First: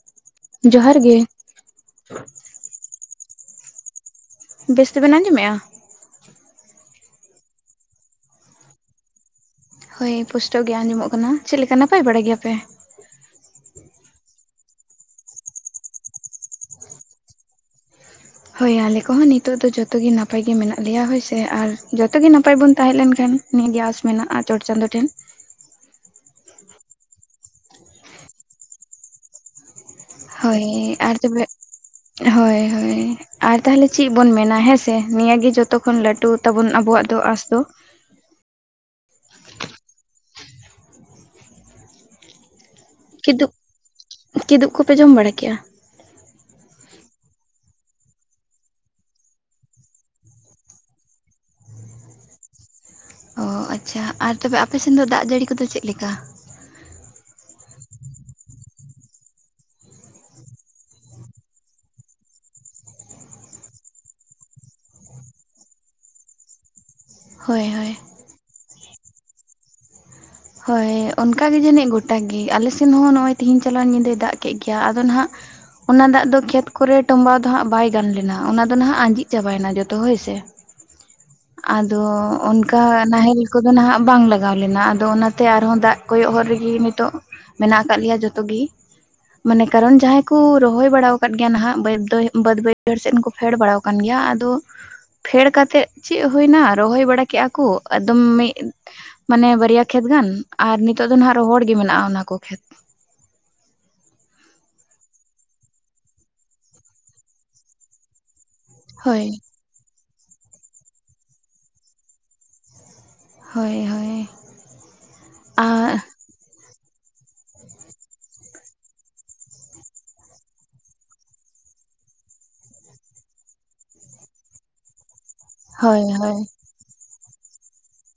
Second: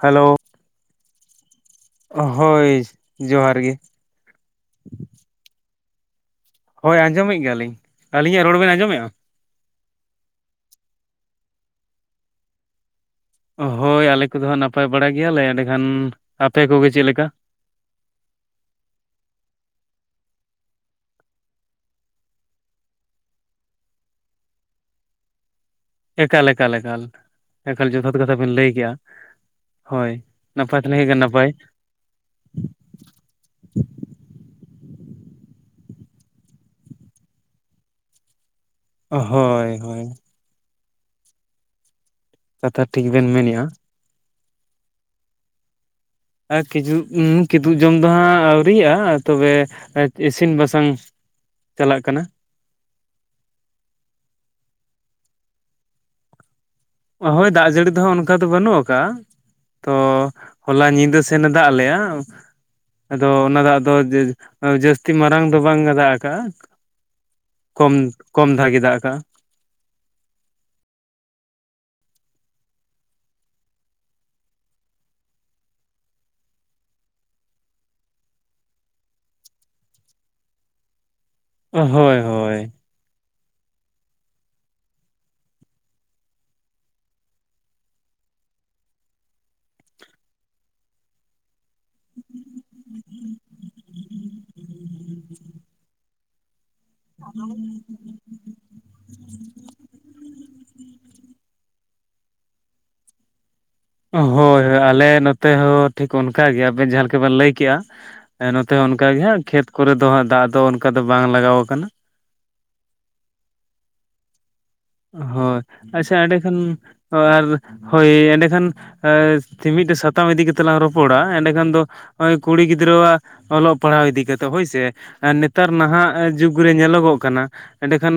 Hello ᱡᱚᱦᱟᱨ ᱜᱮ ᱾ ᱦᱳᱭ ᱡᱚᱦᱟᱨ ᱜᱮ ᱾ ᱵᱮᱥ ᱛᱮᱵᱮᱱ ᱟᱸᱡᱚᱢᱮᱫᱼᱟ? ᱦᱳᱭ ᱟᱸᱡᱚᱢᱮᱫ ᱜᱮᱭᱟ ᱞᱤᱧ᱾ ᱟᱹᱞᱤᱧᱟᱜ ᱨᱚᱲ ᱵᱮᱱ ᱟᱸᱡᱚᱢᱮᱫᱼᱟ? ᱦᱳᱭ ᱯᱩᱥᱴᱚᱭ ᱜᱮ ᱟᱸᱡᱚᱢᱚᱜ ᱠᱟᱱᱟ᱾ ᱪᱮᱫ ᱞᱮᱠᱟ ᱱᱟᱯᱟᱭ ᱵᱟᱲᱟ ᱜᱮᱭᱟ ᱯᱮ? ᱦᱳᱭ ᱟᱞᱮ ᱠᱚᱫᱚ ᱦᱟᱸᱜ ᱱᱟᱯᱟᱭ ᱵᱟᱲᱟ ᱜᱮᱭᱟᱞᱮ ᱮᱸᱰᱮᱠᱷᱟᱱ ᱟᱯᱮ ᱠᱚᱜᱮ ᱪᱮᱫᱮ ᱞᱮᱠᱟ? ᱦᱳᱭ ᱟᱞᱮ ᱠᱚᱦᱚᱸ ᱱᱤᱛᱚᱜ ᱫᱚ ᱡᱚᱛᱚ ᱜᱮ ᱱᱟᱯᱟᱭ ᱜᱮ ᱢᱮᱱᱟᱜ ᱞᱮᱭᱟ ᱦᱳᱭ ᱥᱮ ᱟᱨ ᱡᱚᱛᱚ ᱜᱮ ᱱᱟᱯᱟᱭ ᱵᱚᱱ ᱛᱟᱦᱮᱸ ᱞᱮᱱ ᱠᱷᱟᱱ ᱱᱤᱭᱟᱹ ᱜᱮ ᱟᱸᱥ ᱢᱮᱱᱟᱜᱼᱟ ᱪᱚᱴ ᱪᱟᱸᱫᱳ ᱴᱷᱮᱱ᱾ ᱮᱠᱟᱞ ᱮᱠᱟᱞ ᱮᱠᱟᱞ ᱮᱠᱟᱞ ᱡᱚᱛᱷᱟᱛ ᱠᱟᱛᱷᱟ ᱵᱤᱱ ᱞᱟᱹᱭ ᱠᱮᱫᱟ᱾ ᱦᱳᱭ ᱱᱟᱯᱟᱭ ᱦᱳᱭ ᱛᱟᱦᱮ ᱟᱨ ᱜᱟᱱ ᱛᱚᱵᱮ ᱱᱟᱯᱟᱭ ᱦᱳᱭ ᱦᱳᱭ ᱟᱨ ᱛᱟᱦᱚᱞᱮ ᱪᱮᱫ ᱵᱩᱱ ᱢᱮᱱᱟ ᱦᱮᱸᱥᱮ ᱱᱤᱭᱟᱹ ᱜᱮ ᱡᱷᱚᱛᱚᱠᱷᱚᱱ ᱞᱟᱹᱴᱩ ᱛᱟᱵᱩᱱ ᱟᱵᱚᱣᱟᱜ ᱫᱚ ᱟᱸᱥ ᱫᱚ᱾ ᱦᱳᱭ ᱦᱳᱭ ᱠᱟᱛᱷᱟ ᱴᱷᱤᱠ ᱵᱮᱱ ᱠᱤᱫᱩᱵ ᱢᱮᱱᱮᱫᱼᱟ᱾ ᱠᱤᱫᱩᱵ ᱠᱚᱯᱮ ᱡᱚᱢ ᱵᱟᱲᱟ ᱠᱮᱜᱼᱟ? ᱟᱨ ᱠᱤᱡᱩᱵ ᱩᱸ ᱠᱤᱫᱩᱵ ᱡᱚᱢ ᱫᱚ ᱦᱟᱸᱜ ᱟᱹᱣᱨᱤᱭᱟ ᱛᱚᱵᱮ ᱤᱥᱤᱱ ᱵᱟᱥᱟᱝ ᱪᱟᱞᱟᱜ ᱠᱟᱱᱟ᱾ ᱚ ᱟᱪᱪᱷᱟ ᱟᱨ ᱛᱚᱵᱮ ᱟᱯᱮ ᱥᱮᱱ ᱫᱚ ᱫᱟᱜ ᱡᱟᱹᱲᱤ ᱠᱚᱫᱚ ᱪᱮᱫ ᱞᱮᱠᱟ? ᱦᱳᱭ ᱫᱟᱜ ᱡᱟᱹᱲᱤ ᱫᱚᱦᱟᱜ ᱚᱱᱠᱟ ᱫᱚ ᱵᱟᱹᱱᱩᱜ ᱟᱠᱟᱟᱜᱼᱟ᱾ ᱛᱚ ᱦᱚᱞᱟ ᱧᱤᱫᱟᱹ ᱥᱮᱱᱮ ᱫᱟᱜ ᱞᱮᱜ-ᱟ᱾ ᱟᱫᱚ ᱚᱱᱟ ᱫᱟᱜ ᱫᱚ ᱡᱟᱹᱥᱛᱤ ᱢᱟᱨᱟᱝ ᱫᱚ ᱵᱟᱝ ᱫᱟᱜ ᱟᱠᱟᱜᱼᱟ᱾ ᱦᱳᱭ ᱦᱳᱭ ᱠᱚᱢ ᱠᱚᱢ ᱫᱷᱟᱭ ᱜᱮᱭ ᱫᱟᱜ ᱟᱠᱟᱜᱼᱟ᱾ ᱦᱚᱭ ᱚᱱᱠᱟ ᱡᱟᱱᱤᱪ ᱜᱚᱴᱟ ᱜᱮ ᱟᱞᱮ ᱥᱮᱱ ᱦᱚ ᱱᱚᱜ-ᱚᱭ ᱛᱮᱦᱮᱧ ᱪᱟᱞᱟᱭᱮᱱ ᱧᱤᱫᱟᱹᱭ ᱫᱟᱜ ᱠᱮᱫ ᱜᱮᱭᱟ ᱟᱫ ᱦᱟᱸᱜ ᱚᱱᱟ ᱫᱟᱜ ᱫᱚ ᱠᱷᱮᱛ ᱠᱚᱨᱮ ᱴᱚᱢᱵᱟᱣ ᱚᱱᱟ ᱫᱟᱜ ᱚᱱᱟ ᱫᱟᱜ ᱫᱚ ᱠᱷᱮᱛ ᱠᱚᱨᱮ ᱴᱚᱸᱵᱟ ᱫᱚ ᱦᱟᱜ ᱵᱟᱭ ᱜᱟᱱ ᱞᱮᱱᱟ ᱚᱱᱟ ᱫᱚ ᱱᱟᱦᱟᱜ ᱟᱸᱡᱮᱜ ᱪᱟᱵᱟᱭᱮᱱᱟ ᱡᱚᱛᱚ ᱦᱳᱭ ᱥᱮ᱾ [inaudible] ᱟᱫᱚ ᱦᱳᱭ ᱦᱳᱭ ᱚᱱᱠᱟ ᱱᱟᱦᱮᱞ ᱠᱚᱫᱚ ᱱᱟᱦᱟᱜ ᱵᱟᱝ ᱞᱟᱜᱟᱣ ᱞᱮᱱᱟ ᱟᱫᱚ ᱚᱱᱟ᱾ ᱛᱮ ᱟᱨᱦᱚᱸ ᱫᱟᱜ ᱠᱚᱭᱚᱜ ᱦᱚᱨ ᱨᱮᱜᱮ ᱱᱤᱛᱚᱜ ᱢᱮᱱᱟᱜ ᱟᱠᱟᱫ ᱞᱮᱭᱟ ᱡᱚᱛᱚ ᱜᱮ᱾ ᱢᱟᱱᱮ ᱠᱟᱨᱚᱱ ᱡᱟᱦᱟᱸᱭ ᱠᱚ ᱨᱚᱦᱚᱭ ᱵᱟᱲᱟ ᱟᱠᱟᱫ ᱜᱮᱭᱟ ᱱᱟᱦᱟᱜ ᱵᱟᱹᱭ ᱫᱚ ᱵᱟᱹᱫ ᱵᱟᱹᱭᱦᱟᱹᱲ ᱥᱮᱫ ᱦᱚᱸ ᱯᱷᱮᱰ ᱵᱟᱲᱟ ᱟᱠᱟᱱ ᱜᱮᱭᱟ ᱟᱫᱚ ᱯᱷᱮᱰ ᱠᱟᱛᱮᱫ ᱪᱮᱫ ᱦᱩᱭᱳᱱᱟ ᱨᱚᱦᱚᱭ ᱵᱟᱲᱟ ᱠᱮᱫᱟ ᱠᱚ, ᱮᱠᱫᱚᱢ ᱢᱤᱫ ᱢᱟᱱᱮ ᱵᱟᱨᱭᱟ ᱠᱷᱮᱛ ᱜᱟᱱ ᱟᱨ ᱱᱤᱛᱚᱜ ᱫᱚ ᱱᱟᱦᱟᱜ ᱨᱚᱦᱚᱲ ᱜᱮ ᱢᱮᱱᱟᱜᱼᱟ ᱚᱱᱟᱠᱚ ᱠᱷᱮᱛ᱾ ᱦᱳᱭ ᱦᱳᱭ ᱟᱞᱮ ᱱᱚᱛᱮ ᱦᱚᱸ ᱴᱷᱤᱠ ᱚᱱᱠᱟ ᱜᱮ ᱟᱵᱮᱱ ᱡᱟᱸᱦᱟᱸ ᱞᱮᱠᱟ ᱵᱮᱱ ᱞᱟᱹᱭ ᱠᱮᱜᱼᱟ᱾ ᱦᱮᱸ ᱱᱚᱛᱮ ᱦᱚᱸ ᱚᱱᱠᱟᱜ ᱜᱮ ᱦᱳᱭ ᱦᱟᱸᱜ ᱠᱷᱮᱛ ᱠᱚᱨᱮ ᱫᱚ ᱦᱟᱸᱜ ᱫᱟᱜ ᱫᱚ ᱚᱱᱠᱟ ᱫᱚ ᱵᱟᱝ ᱞᱟᱜᱟᱣ ᱟᱠᱟᱱᱟ᱾ ᱦᱳᱭ ᱦᱳᱭ ᱦᱳᱭ ᱟᱨ ᱟᱪᱪᱷᱟ ᱮᱸᱰᱮ ᱠᱷᱟᱱ ᱟᱨ ᱦᱳᱭ ᱮᱸᱰᱮᱠᱷᱟᱱ ᱟ ᱢᱤᱫᱴᱮᱡ ᱥᱟᱛᱟᱢ ᱤᱫᱤ ᱠᱟᱛᱮᱜ ᱞᱟᱝ ᱨᱚᱯᱚᱲᱟ᱾ ᱮᱸᱰᱮᱠᱷᱟᱱ ᱫᱚ ᱱᱚᱜᱚᱭ ᱠᱩᱲᱤ ᱜᱤᱫᱽᱨᱟᱹ ᱟᱜ ᱚᱞᱚᱜ ᱯᱟᱲᱦᱟᱣ ᱤᱫᱤ ᱠᱟᱛᱮ ᱦᱳᱭ ᱥᱮ ᱱᱮᱛᱟᱨ ᱦᱳᱭ ᱱᱟᱦᱟᱜ ᱦᱳᱭ ᱡᱩᱜᱽ ᱨᱮ ᱧᱮᱞᱚᱜᱚᱜ ᱠᱟᱱᱟ ᱮᱸᱰᱮᱠᱷᱟᱱ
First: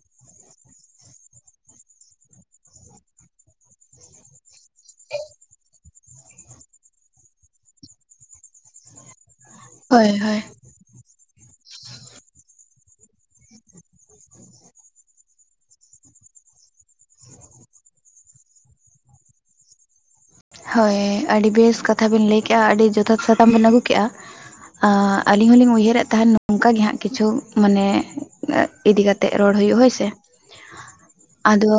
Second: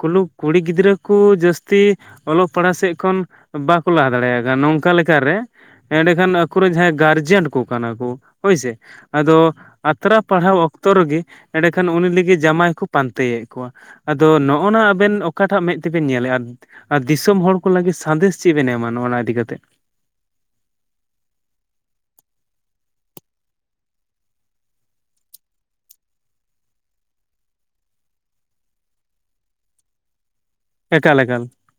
ᱠᱩᱞᱩ ᱠᱩᱲᱤ ᱜᱤᱫᱽᱨᱟᱹ ᱩᱱᱠᱩ ᱡᱟᱹᱥᱛᱤ ᱚᱞᱚᱜ ᱯᱟᱲᱦᱟᱜ ᱥᱮᱫ ᱠᱷᱚᱱ ᱵᱟᱠᱚ ᱞᱟᱦᱟ ᱫᱟᱲᱮᱭᱟᱜ ᱠᱟᱱᱟ ᱱᱚᱝᱠᱟ ᱞᱮᱠᱟᱨᱮ ᱮᱸᱰᱮᱠᱷᱟᱱ ᱟᱠᱚᱨᱮᱱ ᱡᱟᱸᱦᱟᱸᱭ ᱜᱟᱨᱡᱮᱱ ᱠᱚ ᱠᱟᱱᱟ ᱠᱚ ᱦᱳᱭᱥᱮ ᱟᱫᱚ ᱦᱳᱭ ᱟᱛᱨᱟ ᱦᱳᱭ ᱯᱟᱲᱦᱟᱣ ᱚᱠ ᱚᱠᱛᱚ ᱨᱮᱜᱮ ᱮᱸᱰᱮᱠᱷᱟᱱ ᱩᱱᱤ ᱞᱟᱹᱜᱤᱫ ᱡᱟᱢᱟᱭ ᱠᱚ ᱯᱟᱱᱛᱮᱭᱮᱫ ᱠᱚᱣᱟ᱾ ᱟᱫᱚ ᱱᱚᱜᱼᱚᱱᱟ ᱟᱵᱮᱱ ᱚᱠᱟᱴᱟᱜ ᱢᱮᱫ ᱛᱮᱵᱮᱱ ᱧᱮᱞᱮᱜ ᱟᱨ ᱟᱨ ᱫᱤᱥᱚᱢ ᱦᱚᱲ ᱠᱚ ᱞᱟᱹᱜᱤᱫ ᱥᱟᱸᱫᱮᱥ ᱪᱮᱫ ᱵᱮᱱ ᱮᱢᱟ ᱱᱚ ᱚᱱᱟ ᱤᱫᱤᱠᱟ ᱠᱟᱛᱮ᱾ ᱦᱳᱭ ᱟᱹᱰᱤ ᱵᱮᱥ ᱠᱟᱛᱷᱟ ᱵᱮᱱ ᱞᱟᱹᱭ ᱠᱮᱜᱼᱟ, ᱟᱹᱰᱤ ᱡᱚᱛᱷᱟᱛ ᱥᱟᱛᱟᱢ ᱵᱮᱱ ᱟᱹᱜᱩ ᱠᱮᱜᱼᱟ᱾ ᱟᱹᱞᱤᱧ ᱦᱚᱞᱤᱧ ᱩᱭᱦᱟᱹᱨᱮᱫ ᱛᱟᱦᱮᱱ ᱱᱚᱝᱠᱟ ᱜᱮ ᱦᱟᱸᱜ ᱠᱤᱪᱷᱩ ᱢᱟᱱᱮ ᱤᱫᱤ ᱠᱟᱛᱮᱜ ᱨᱚᱲ ᱦᱳᱭᱳᱜᱼᱟ ᱦᱳᱭ ᱥᱮ ᱮᱠᱟᱞ ᱮᱠᱟᱞ ᱫᱚ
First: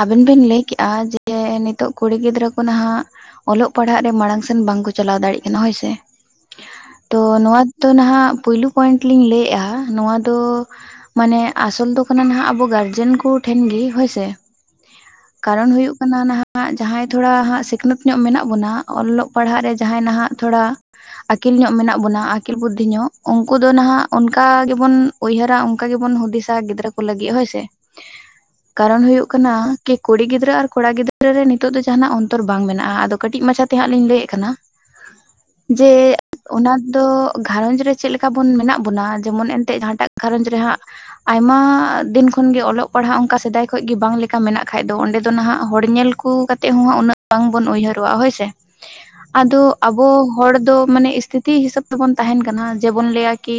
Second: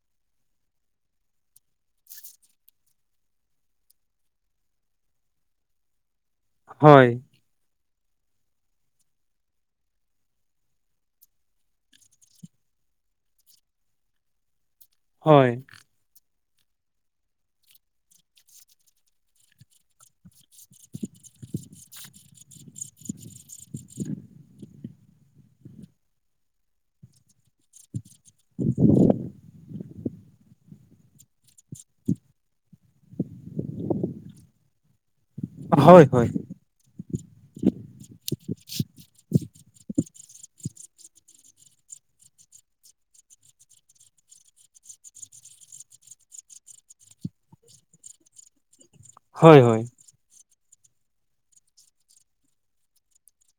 ᱟᱵᱮᱱ ᱵᱮᱱ ᱞᱟᱹᱭ ᱠᱮᱜᱼᱟ ᱡᱮ ᱱᱤᱛᱚᱜ ᱠᱩᱲᱤ ᱜᱤᱫᱽᱨᱟᱹ ᱱᱟᱦᱟᱜ ᱚᱞᱚᱜ ᱯᱟᱲᱦᱟᱜ ᱨᱮ ᱢᱟᱲᱟᱝ ᱥᱮᱱ ᱵᱟᱝᱠᱚ ᱪᱟᱞᱟᱣ ᱫᱟᱲᱮᱭᱟᱜ ᱠᱟᱱᱟ ᱦᱳᱭ ᱥᱮ᱾ ᱦᱳᱭ᱾ ᱛᱚ ᱱᱚᱣᱟ ᱫᱚ ᱱᱟᱦᱟᱜ ᱯᱩᱭᱞᱩ ᱯᱚᱭᱮᱱᱴ ᱞᱤᱧ ᱞᱟᱹᱭᱮᱜᱼᱟ ᱱᱚᱣᱟ ᱫᱚ ᱢᱟᱱᱮ ᱟᱥᱚᱞ ᱫᱚ ᱠᱟᱱᱟ ᱱᱟᱦᱟᱜ ᱟᱵᱚ ᱜᱟᱨᱡᱮᱱ ᱠᱚ ᱴᱷᱮᱱ ᱜᱮ ᱦᱳᱭᱥᱮ ᱾ ᱦᱳᱭ ᱠᱟᱨᱚᱱ ᱦᱩᱭᱩᱜ ᱠᱟᱱᱟ ᱱᱟᱦᱟᱜ ᱡᱟᱦᱟᱸᱭ ᱫᱚ ᱛᱷᱚᱲᱟ ᱦᱟᱜ ᱥᱤᱠᱷᱱᱟᱹᱛ ᱧᱚᱜ ᱢᱮᱱᱟᱜ ᱵᱚᱱᱟ ᱚᱞᱚᱜ ᱯᱟᱲᱦᱟᱜ ᱨᱮ ᱡᱟᱦᱟᱸᱭ ᱱᱟᱦᱟᱜ ᱛᱷᱚᱲᱟ ᱟᱹᱠᱤᱞ ᱧᱚᱜ ᱢᱮᱱᱟᱜ ᱵᱚᱱᱟ ᱟᱹᱠᱤᱞ ᱵᱩᱫᱽᱫᱷᱤ ᱧᱚᱜ, ᱩᱝᱠᱩ ᱫᱚ ᱱᱟᱦᱟᱜ ᱚᱱᱠᱟ ᱜᱮᱵᱚᱱ ᱩᱭᱦᱟᱹᱨᱟ ᱚᱝᱠᱟ ᱜᱮᱵᱚᱱ ᱦᱩᱫᱤᱥᱟ ᱜᱤᱫᱽᱨᱟᱹ ᱠᱚ ᱞᱟᱹᱜᱤᱫ, ᱦᱳᱭ ᱥᱮ ᱾ ᱠᱟᱨᱚᱱ ᱦᱩᱭᱩᱜ ᱠᱟᱱᱟ ᱠᱤ ᱠᱩᱲᱤ ᱜᱤᱫᱽᱨᱟᱹ ᱟᱨ ᱠᱚᱲᱟ ᱜᱤᱫᱽᱨᱟᱹ ᱨᱮ ᱱᱤᱛᱳᱜ ᱫᱚ ᱡᱟᱸᱦᱟᱱᱟᱜ ᱚᱱᱛᱚᱨ ᱵᱟᱝ ᱵᱮᱱᱟᱜᱼᱟ ᱟᱫᱚ ᱠᱟᱹᱴᱤᱡ ᱢᱟᱪᱷᱟᱛᱮ ᱦᱟᱸᱜ ᱞᱤᱧ ᱞᱟᱹᱭᱮᱜ ᱠᱟᱱᱟ, ᱡᱮ ᱦᱳᱭ ᱦᱳᱭ ᱚᱱᱟ ᱫᱚ ᱜᱷᱟᱨᱚᱸᱡᱽ ᱨᱮ ᱪᱮᱫ ᱞᱮᱠᱟ ᱵᱚᱱ ᱢᱮᱱᱟᱜ ᱵᱚᱱᱟ ᱡᱮᱢᱚᱱ ᱮᱱᱛᱜ ᱡᱟᱦᱟᱸᱴᱟᱜ ᱜᱷᱟᱨᱚᱸᱡᱽ ᱨᱮ ᱦᱟᱸᱜ ᱟᱭᱢᱟ ᱫᱤᱱ ᱠᱷᱚᱱᱜᱮ ᱚᱞᱚᱜ ᱯᱟᱲᱦᱟᱜ ᱚᱱᱠᱟ ᱥᱮᱫᱟᱭ ᱠᱷᱚᱡ ᱜᱮ ᱵᱟᱝ ᱞᱮᱠᱟ ᱢᱮᱱᱟᱜ ᱠᱷᱟᱡ ᱫᱚ ᱚᱸᱰᱮ ᱛᱚ ᱱᱟᱦᱟᱜ ᱦᱚᱲ ᱧᱮᱞ ᱠᱚ ᱠᱟᱛ ᱛᱮᱜ ᱦᱚᱸ ᱦᱟᱜ ᱩᱱᱟᱹᱜ ᱵᱟᱝ ᱵᱚᱱ ᱩᱭᱦᱟᱹᱨᱚᱜᱼᱟ ᱦᱳᱭᱥᱮ, ᱦᱳᱭ ᱟᱫᱚ ᱦᱳᱭ ᱟᱵᱚ ᱦᱚᱲ ᱫᱚ ᱢᱟᱱᱮ ᱥᱛᱷᱤᱛᱤ ᱦᱤᱥᱟᱹᱵ ᱛᱮᱵᱚᱱ ᱛᱟᱦᱮᱱ ᱠᱟᱱᱟ ᱡᱮᱵᱚᱱ ᱞᱟᱹᱭᱟ ᱠᱤ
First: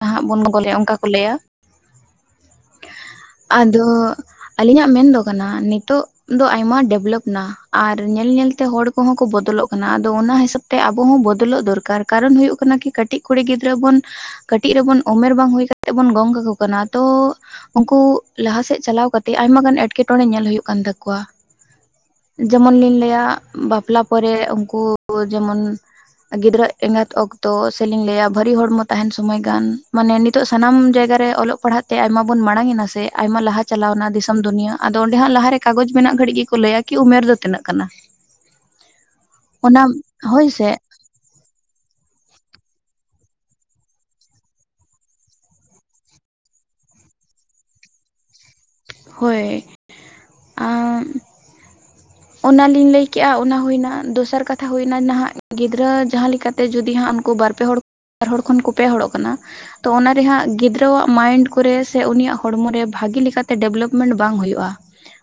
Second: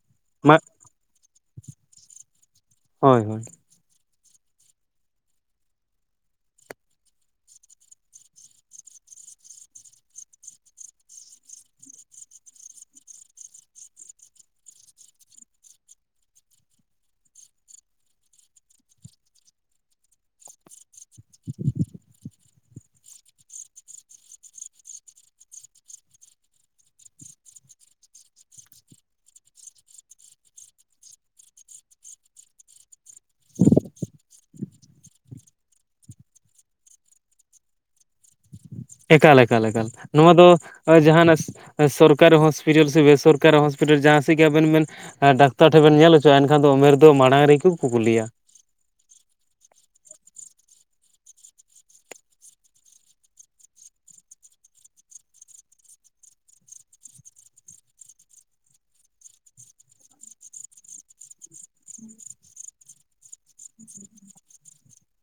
ᱱᱟᱜ ᱵᱚᱱ ᱢᱟ ᱵᱚᱜᱚ ᱞᱮ ᱚᱝᱠᱟ ᱠᱚ ᱞᱟᱹᱭᱟ ᱾ ᱦᱳᱭ, ᱦᱳᱭ ᱾ ᱫᱚ ᱟᱹᱞᱤᱧᱟᱜ ᱢᱮᱱ ᱫᱚ ᱠᱟᱱᱟ ᱱᱤᱛᱚᱜ ᱫᱚ ᱟᱭᱢᱟ ᱰᱮᱵᱞᱚᱯ ᱱᱟ ᱟᱨ ᱧᱮᱞ ᱧᱮᱞᱛᱮ ᱦᱚᱲ ᱠᱚᱦᱚᱸ ᱠᱚ ᱵᱚᱫᱚᱞᱚᱜ ᱠᱟᱱᱟ ᱟᱫᱚ ᱚᱱᱟ ᱦᱤᱥᱟᱹᱵ ᱛᱮ ᱟᱵᱚ ᱦᱚᱸ ᱵᱚᱫᱚᱞᱚᱜ ᱫᱚᱨᱠᱟᱨ ᱾ ᱠᱟᱨᱚᱱ ᱦᱳᱭᱳᱜ ᱠᱟᱱᱟ ᱠᱟᱹᱴᱤᱡ ᱠᱩᱲᱤ ᱜᱤᱫᱽᱨᱟᱹ ᱵᱚᱱ ᱠᱟᱹᱴᱤᱡ ᱨᱮᱵᱚᱱ ᱩᱢᱮᱨ ᱵᱟᱝ ᱦᱩᱭ ᱠᱟᱛᱮᱜ ᱵᱚᱱ ᱜᱚᱝ ᱠᱟᱠᱚ ᱠᱟᱱᱟ ᱛᱚ ᱩᱝᱠᱩ ᱞᱟᱦᱟ ᱥᱮᱫ ᱪᱟᱞᱟᱣ ᱠᱟᱛᱮ ᱟᱭᱢᱟ ᱜᱟᱱ ᱮᱸᱴᱠᱮᱴᱚᱬᱮ ᱧᱮᱞ ᱦᱩᱭᱩᱜ ᱠᱟᱱ ᱛᱟᱠᱚᱣᱟ ᱾ ᱡᱮᱢᱚᱱ ᱞᱤᱧ ᱞᱟᱹᱭᱟ ᱵᱟᱯᱞᱟ ᱯᱚᱨᱮ ᱩᱝᱠᱩ ᱡᱮᱢᱚᱱ ᱜᱤᱫᱽᱨᱟᱹ ᱮᱸᱜᱟᱛ ᱚᱠᱛᱚ ᱥᱮᱞᱤᱧ ᱞᱟᱹᱭᱟ ᱵᱷᱟᱹᱨᱤ ᱦᱚᱲᱢᱚ ᱛᱟᱦᱮᱱ ᱥᱚᱢᱚᱭ ᱜᱟᱱ ᱢᱟᱱᱮ ᱱᱤᱛᱚᱜ ᱥᱟᱱᱟᱢ ᱡᱟᱭᱜᱟ ᱨᱮ ᱚᱞᱚᱜ ᱯᱟᱲᱦᱟᱜ ᱛᱮ ᱟᱭᱢᱟ ᱵᱚᱱ ᱢᱟᱲᱟᱝᱮᱱᱟ ᱥᱮ ᱟᱭᱢᱟ ᱞᱟᱦᱟ ᱪᱟᱞᱟᱣᱱᱟ ᱫᱤᱥᱚᱢ ᱫᱩᱱᱤᱭᱟᱹ, ᱟᱫᱚ ᱚᱸᱰᱮ ᱦᱟᱜ ᱞᱟᱦᱟᱨᱮ ᱠᱟᱜᱚᱡᱽ ᱢᱮᱱᱟᱜ ᱜᱷᱟᱹᱲᱤᱡ ᱜᱮᱠᱚ ᱞᱟᱹᱭᱟ ᱠᱤ ᱩᱢᱮᱨ ᱫᱚ ᱛᱤᱱᱟᱹᱜ ᱠᱟᱱᱟ? ᱮᱠᱟᱞ ᱮᱠᱟᱞ ᱚᱱᱟ ᱮᱠᱟᱞ, ᱱᱚᱣᱟ ᱫᱚ ᱦᱳᱭ ᱥᱮ ᱡᱟᱦᱟᱱᱟᱥ ᱮ ᱥᱚᱨᱠᱤ ᱦᱚᱥᱯᱤᱴᱟᱞ ᱥᱮ ᱵᱼᱮᱥᱚᱨᱠᱟᱨᱤ ᱦᱚᱥᱯᱤᱴᱟᱞ ᱡᱟᱦᱟᱸ ᱥᱮᱜ ᱜᱮ ᱟᱵᱮᱱ ᱢᱮᱱ ᱮ ᱰᱟᱠᱛᱟᱨ ᱴᱷᱮᱱ ᱵᱮᱱ ᱧᱮᱞ ᱦᱚᱪᱚᱜᱼᱟ ᱮᱱᱠᱷᱟᱱ ᱫᱚ ᱩᱢᱮᱨ ᱫᱚ ᱢᱟᱲᱟᱝ ᱨᱮᱜᱮ ᱠᱚ ᱠᱩᱠᱞᱤᱭᱟ ᱾ ᱦᱳᱭ ᱾ ᱟ ᱚᱱᱟᱞᱤᱧ ᱞᱟᱹᱭᱠᱮᱜᱼᱟ ᱚᱱᱟ ᱦᱩᱭᱮᱱᱟ, ᱫᱚᱥᱟᱨ ᱠᱟᱛᱷᱟ ᱦᱩᱭᱱᱟ ᱱᱟᱦᱟᱜ ᱜᱤᱫᱽᱨᱟᱹ ᱡᱟᱦᱟᱸ ᱞᱮᱠᱟ ᱛᱮ ᱡᱩᱫᱤ ᱦᱟᱸᱜ ᱩᱱᱠᱩ ᱵᱟᱨ ᱯᱮ ᱦᱚᱲ ᱵᱟᱨ ᱦᱚᱲ ᱠᱷᱚᱱ ᱠᱚ ᱯᱮ ᱦᱚᱲᱚᱜ ᱠᱟᱱᱟ, ᱛᱚ ᱚᱱᱟᱨᱮ ᱦᱟᱸᱜ ᱜᱤᱫᱽᱨᱟᱹᱣᱟᱜ ᱢᱟᱭᱤᱱᱰ ᱠᱚᱨᱮ ᱥᱮ ᱩᱱᱤᱭᱟᱜ ᱦᱚᱲᱢᱚᱨᱮ ᱵᱷᱟᱹᱜᱤ ᱞᱮᱠᱟᱛᱮ ᱰᱮᱵᱷᱞᱚᱯᱢᱮᱱᱴ ᱵᱟᱝ ᱦᱩᱭᱩᱜᱼᱟ ᱾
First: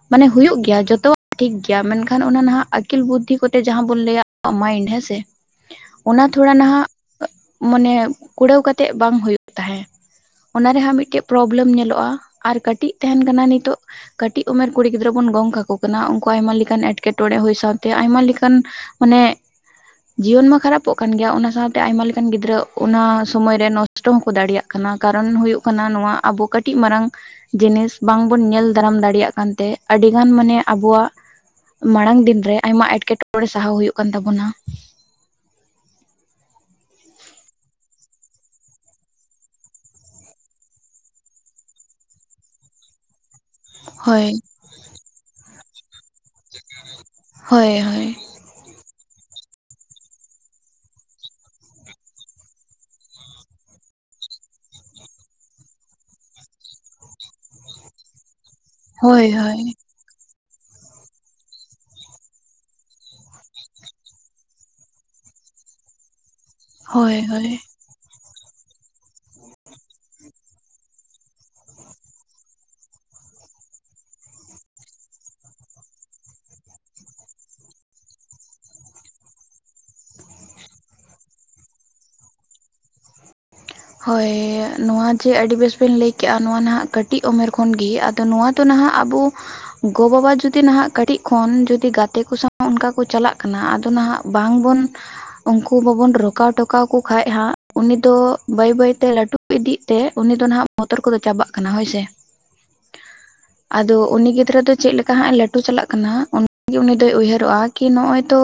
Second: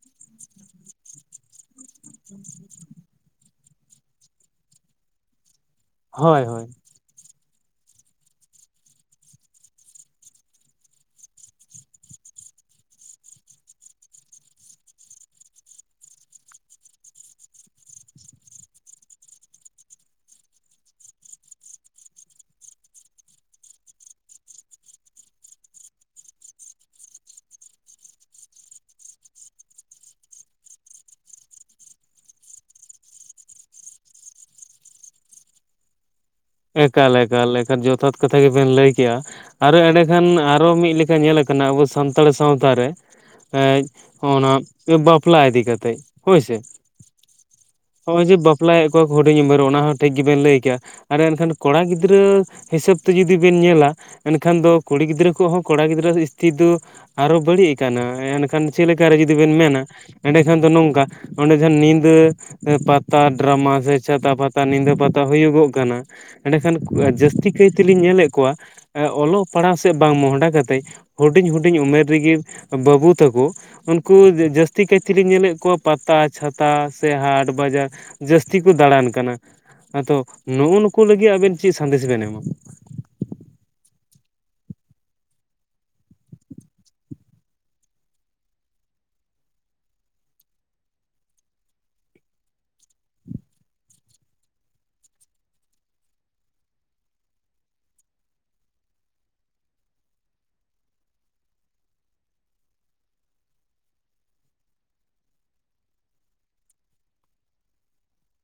ᱢᱟᱱᱮ ᱦᱩᱭᱩᱜ ᱜᱮᱭᱟ ᱡᱚᱛᱚᱣᱟᱜ ᱴᱷᱤᱠ ᱜᱤ ᱭᱟ ᱢᱮᱱᱠᱷᱟᱱ ᱚᱱᱟ ᱱᱟᱦᱟᱜ ᱟᱹᱠᱤᱞ ᱵᱩᱫᱽᱫᱷᱤ ᱠᱚᱛᱮ ᱡᱟᱦᱟᱸ ᱵᱚᱱ ᱞᱟᱹᱭᱟ ᱟ ᱢᱟᱭᱤᱱᱰ ᱦᱮᱸᱥᱮ, ᱚᱱᱟ ᱦᱳᱭ ᱛᱷᱚᱲᱟ ᱦᱳᱭ ᱱᱟᱦᱟᱜ ᱢᱚᱱᱮ ᱠᱩᱲᱟᱹᱣ ᱠᱟᱛᱮᱜ ᱵᱟᱝ ᱦᱩᱭᱩᱜ ᱛᱟᱦᱮᱸ ᱾ ᱚᱱᱟ ᱨᱮ ᱦᱟᱸᱜ ᱢᱤᱫᱴᱮ ᱯᱨᱚᱵᱽᱞᱮᱢ ᱧᱮᱞᱚᱜᱼᱟ ᱟᱨ ᱠᱟᱹᱴᱤᱡ ᱛᱟᱦᱮᱱ ᱠᱟᱱᱟ ᱱᱤᱛᱚᱜ ᱠᱟᱹᱴᱤᱜ ᱩᱢᱮᱨ ᱠᱩᱲᱤ ᱜᱤᱫᱽᱨᱟᱹ ᱵᱩᱱ ᱜᱚᱝ ᱠᱟᱠᱚ ᱠᱟᱱᱟ ᱩᱝᱠᱩ ᱟᱭᱢᱟ ᱞᱮ ᱠᱟᱱ ᱮᱸᱴᱠᱮᱴᱚᱬᱮ ᱦᱩᱭ ᱥᱟᱶᱛᱮ ᱟᱭᱢᱟ ᱞᱮᱠᱟᱱ ᱢᱟᱱᱮ ᱡᱤᱭᱚᱱ ᱢᱟ ᱠᱷᱟᱨᱟᱯᱚᱜ ᱠᱟᱱ ᱜᱮᱭᱟ ᱚᱱᱟ ᱥᱟᱶᱛᱮ ᱟᱭᱢᱟ ᱞᱮᱠᱟᱱ ᱜᱤᱫᱽᱨᱟᱹ ᱚᱱᱟ ᱥᱚᱢᱚᱭ ᱨᱮ ᱠᱚᱥᱴᱚ ᱦᱚᱸᱠᱚ ᱫᱟᱲᱮᱭᱟᱜ ᱠᱟᱱᱟ, ᱠᱟᱨᱚᱱ ᱦᱩᱭᱩᱜ ᱠᱟᱱᱟ ᱱᱚᱣᱟ ᱟᱵᱚ ᱠᱟᱹᱴᱤᱡ ᱢᱟᱨᱟᱝ ᱡᱤᱱᱤᱥ ᱵᱟᱝᱵᱩᱱ ᱧᱮᱞ ᱫᱟᱨᱟᱢ ᱫᱟᱲᱮᱭᱟᱜ ᱠᱟᱱᱛᱮ ᱟᱹᱰᱤᱜᱟᱱ ᱢᱟᱱᱮ ᱟᱵᱚᱣᱟᱜ ᱢᱟᱲᱟᱝ ᱫᱤᱱᱨᱮ ᱟᱭᱢᱟ ᱮᱸᱴᱠᱮᱴᱚᱲᱮ ᱥᱟᱦᱟᱣ ᱦᱩᱭᱩᱜ ᱠᱟᱱ ᱛᱟᱵᱩᱱᱟ ᱾ ᱮᱠᱟᱞ ᱮᱠᱟᱞ ᱮᱠᱟᱞ, ᱡᱚᱛᱷᱟᱛ ᱠᱟᱛᱷᱟ ᱜᱮᱵᱮᱱ ᱞᱟᱹᱭ ᱠᱮᱜᱼᱟ ᱾ ᱟᱨᱚ ᱮᱸᱰᱮᱠᱷᱟᱱ ᱟᱨᱚ ᱢᱤᱜ ᱞᱮᱠᱟ ᱧᱮᱞ ᱟᱠᱟᱱᱟ ᱟᱵᱚ ᱥᱟᱱᱛᱟᱲ ᱥᱟᱶᱛᱟ ᱨᱮ ᱾ ᱮᱸᱡ ᱦᱳᱭ ᱦᱚᱸᱜᱼᱚᱱᱟ ᱵᱟᱯᱞᱟ ᱤᱫᱤ ᱠᱟᱛᱮᱜ ᱦᱳᱭᱥᱮ ᱦᱳᱭ ᱾ ᱦᱳᱭ ᱦᱚᱜᱼᱚᱭ ᱡᱮ ᱵᱟᱯᱞᱟᱭᱮᱜ ᱠᱚᱣᱟ ᱠᱚ ᱦᱩᱰᱤᱧ ᱩᱢᱮᱨ ᱚᱱᱟ ᱦᱚᱸ ᱴᱷᱤᱠ ᱜᱮᱵᱮᱱ ᱞᱟᱹᱭ ᱠᱮᱭᱟ ᱾ ᱟᱨ ᱮᱱᱠᱷᱟᱱ ᱠᱚᱲᱟ ᱜᱤᱫᱽᱨᱟᱹ ᱦᱤᱥᱟᱹᱵ ᱛᱮ ᱡᱩᱫᱤ ᱵᱮᱱ ᱧᱮᱞᱟ ᱮᱱᱠᱷᱟᱱ ᱫᱚ ᱠᱩᱲᱤ ᱜᱤᱫᱽᱨᱟᱹ ᱠᱚᱦᱚᱸ ᱠᱚᱲᱟ ᱜᱤᱫᱽᱨᱟᱹ ᱥᱤᱥᱛᱷᱤ ᱫᱚ ᱟᱨᱚ ᱵᱟᱹᱲᱤᱡ ᱠᱟᱱᱟ ᱮᱱᱠᱷᱟᱱ ᱪᱮᱫ ᱞᱮᱠᱟᱨᱮ ᱦᱳᱭ ᱡᱩᱫᱤ ᱵᱤᱱ ᱦᱳᱭ ᱢᱮᱱᱟ ᱮᱸᱰᱮᱠᱷᱟᱱ ᱫᱚ ᱱᱚᱝᱠᱟ ᱚᱸᱰᱮ ᱡᱟᱦᱟᱸ ᱱᱤᱫᱟᱹ ᱯᱟᱛᱟ ᱰᱨᱟᱢᱟ ᱥᱮ ᱪᱷᱟᱛᱟ ᱯᱟᱛᱟ ᱱᱤᱫᱟᱹ ᱯᱟᱛᱟ ᱦᱩᱭᱩᱜᱚᱜ ᱠᱟᱱᱟ, ᱮᱸᱰᱮᱠᱷᱟᱱ ᱦᱳᱭ ᱦᱳᱭ ᱡᱟᱹᱥᱛᱤ ᱠᱟᱭ ᱛᱮᱞᱤᱧ ᱧᱮᱞᱮᱜ ᱠᱚᱣᱟ ᱚᱞᱚᱜ ᱯᱟᱲᱦᱟᱣ ᱥᱮᱫ ᱵᱟᱝ ᱢᱚᱦᱰᱟ ᱠᱟᱛᱮ ᱦᱩᱰᱤᱧ ᱦᱩᱰᱤᱧ ᱩᱢᱮᱨ ᱨᱮᱜᱮ ᱵᱟᱹᱵᱩ ᱛᱟᱠᱚ ᱩᱱᱠᱩ ᱡᱟᱹᱥᱛᱤ ᱠᱟᱭᱛᱮᱞᱤᱧ ᱧᱮᱞᱮᱜ ᱠᱚᱣᱟ ᱯᱟᱛᱟ ᱪᱷᱟᱛᱟ ᱥᱮ ᱦᱟᱴ ᱵᱟᱡᱟᱨ ᱡᱟᱹᱥᱛᱤ ᱠᱚ ᱫᱟᱬᱟᱱ ᱠᱟᱱᱟ, ᱟᱫᱚ ᱱᱩ ᱱᱩᱠᱩ ᱞᱟᱹᱜᱤᱫ ᱟᱵᱮᱱ ᱪᱮᱫ ᱥᱟᱸᱫᱮᱥ ᱵᱮᱱ ᱮᱢᱟ᱾ ᱦᱳᱭ ᱱᱚᱣᱟ ᱡᱮ ᱟᱹᱰᱤ ᱵᱮᱥ ᱵᱮᱱ ᱞᱟᱹᱭᱠᱮᱜᱼᱟ ᱱᱚᱣᱟ ᱱᱟᱦᱟᱜ ᱠᱟᱹᱴᱤᱡ ᱩᱢᱮᱨ ᱠᱷᱚᱱᱜᱤ ᱟ ᱫᱚ ᱱᱚᱣᱟ ᱫᱚ ᱱᱟᱦᱟᱜ ᱟᱵᱩ ᱜᱚ ᱵᱟᱵᱟ ᱡᱩᱫᱤ ᱱᱟᱦᱟᱸᱜ ᱠᱟᱹᱴᱤᱡ ᱠᱷᱚᱱ ᱡᱩᱫᱤ ᱜᱟᱛᱮ ᱠᱚ ᱥᱟᱶ ᱚᱱᱠᱟ ᱠᱚ ᱪᱟᱞᱟᱜ ᱠᱟᱱᱟ, ᱟᱫᱚ ᱱᱟᱦᱟᱸᱜ ᱵᱟᱝᱵᱩᱱ ᱩᱝᱠᱩ ᱵᱟᱵᱚᱱ ᱨᱚᱠᱟᱣ ᱴᱚᱠᱟᱣᱠᱚ ᱠᱷᱟᱡ ᱦᱟᱸᱜ ᱩᱱᱤ ᱫᱚ ᱵᱟᱹᱭ ᱵᱟᱹᱭᱛᱮ ᱞᱟᱹᱴᱩ ᱤᱫᱤᱜ ᱛᱮ ᱩᱱᱤ ᱫᱚ ᱱᱟᱦᱟᱸᱜ ᱵᱚᱛᱚᱨ ᱠᱚᱫᱚ ᱪᱟᱵᱟᱜ ᱠᱟᱱᱟ ᱦᱳᱭ ᱥᱮ᱾ ᱚ ᱟᱫᱚ ᱩᱱᱤ ᱜᱤᱫᱽᱨᱟᱹ ᱫᱚ ᱪᱮᱫ ᱞᱮᱠᱟ ᱦᱟᱸᱜ ᱞᱟᱹᱴᱩ ᱪᱟᱞᱟᱜ ᱠᱟᱱᱟ, ᱚᱱᱟᱜᱮ ᱩᱱᱤ ᱫᱚᱭ ᱩᱭᱦᱟᱹᱨᱚᱜᱼᱟ ᱠᱤ ᱱᱚᱜᱼᱚᱭ ᱛᱚ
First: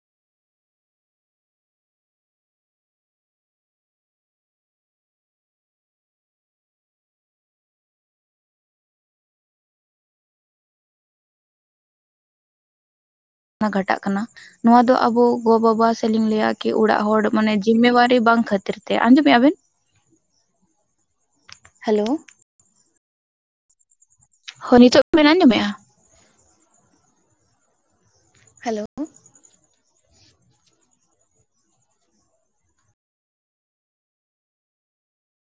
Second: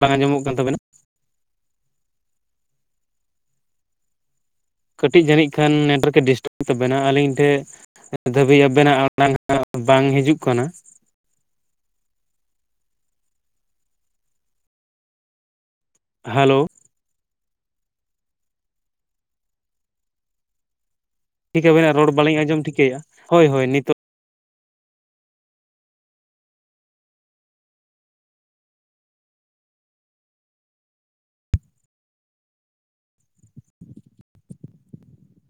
ᱵᱟᱝ ᱟᱸᱡᱚᱢᱚᱜ ᱠᱟᱱ ᱛᱟᱵᱮᱱᱟ᱾ ᱠᱟᱹᱴᱤᱡ ᱡᱟᱹᱱᱤᱡ ᱠᱷᱟᱱ ᱱᱮᱴᱣᱟᱨᱠ ᱰᱤᱥᱴᱟᱵ ᱛᱟᱵᱮᱱᱟ ᱟᱹᱞᱤᱧ ᱴᱷᱮᱡ ᱱᱤᱛ ᱫᱷᱟᱹᱵᱤᱡ ᱟᱵᱮᱱᱟᱜ ᱟᱲᱟᱝ ᱵᱟᱝ ᱦᱤᱡᱩᱜ ᱠᱟᱱᱟ᱾ ᱚᱱᱟ ᱜᱷᱟᱴᱟᱜ ᱠᱟᱱᱟ ᱱᱚᱣᱟ ᱫᱚ ᱟᱵᱚ ᱜᱚ ᱵᱟᱵᱟ ᱥᱮᱞᱤᱧ ᱞᱟᱹᱭᱟ ᱦᱮᱞᱳ ᱠᱤ ᱚᱲᱟᱜ ᱦᱚᱲ ᱢᱟᱱᱮ ᱡᱤᱢᱮᱣᱟᱨᱤ ᱵᱟᱝ ᱠᱷᱟᱹᱛᱤᱨ ᱛᱮ, ᱟᱸᱡᱚᱢᱮᱜᱼᱟ ᱵᱮᱱ? ᱴᱷᱤᱠ ᱟᱵᱮᱱᱟᱜ ᱦᱮᱞᱳ ᱨᱚᱲ ᱵᱟᱹᱞᱤᱧ ᱟᱸᱡᱚᱢ ᱴᱷᱤᱠᱟᱹᱭᱟ ᱦᱳᱭ ᱦᱳᱭ ᱱᱤᱛᱚ ᱦᱚᱸ ᱱᱤᱛᱚᱜ ᱵᱮᱱ ᱟᱹᱡᱚᱢᱮᱜᱼᱟ? ᱦᱮᱞᱳ᱾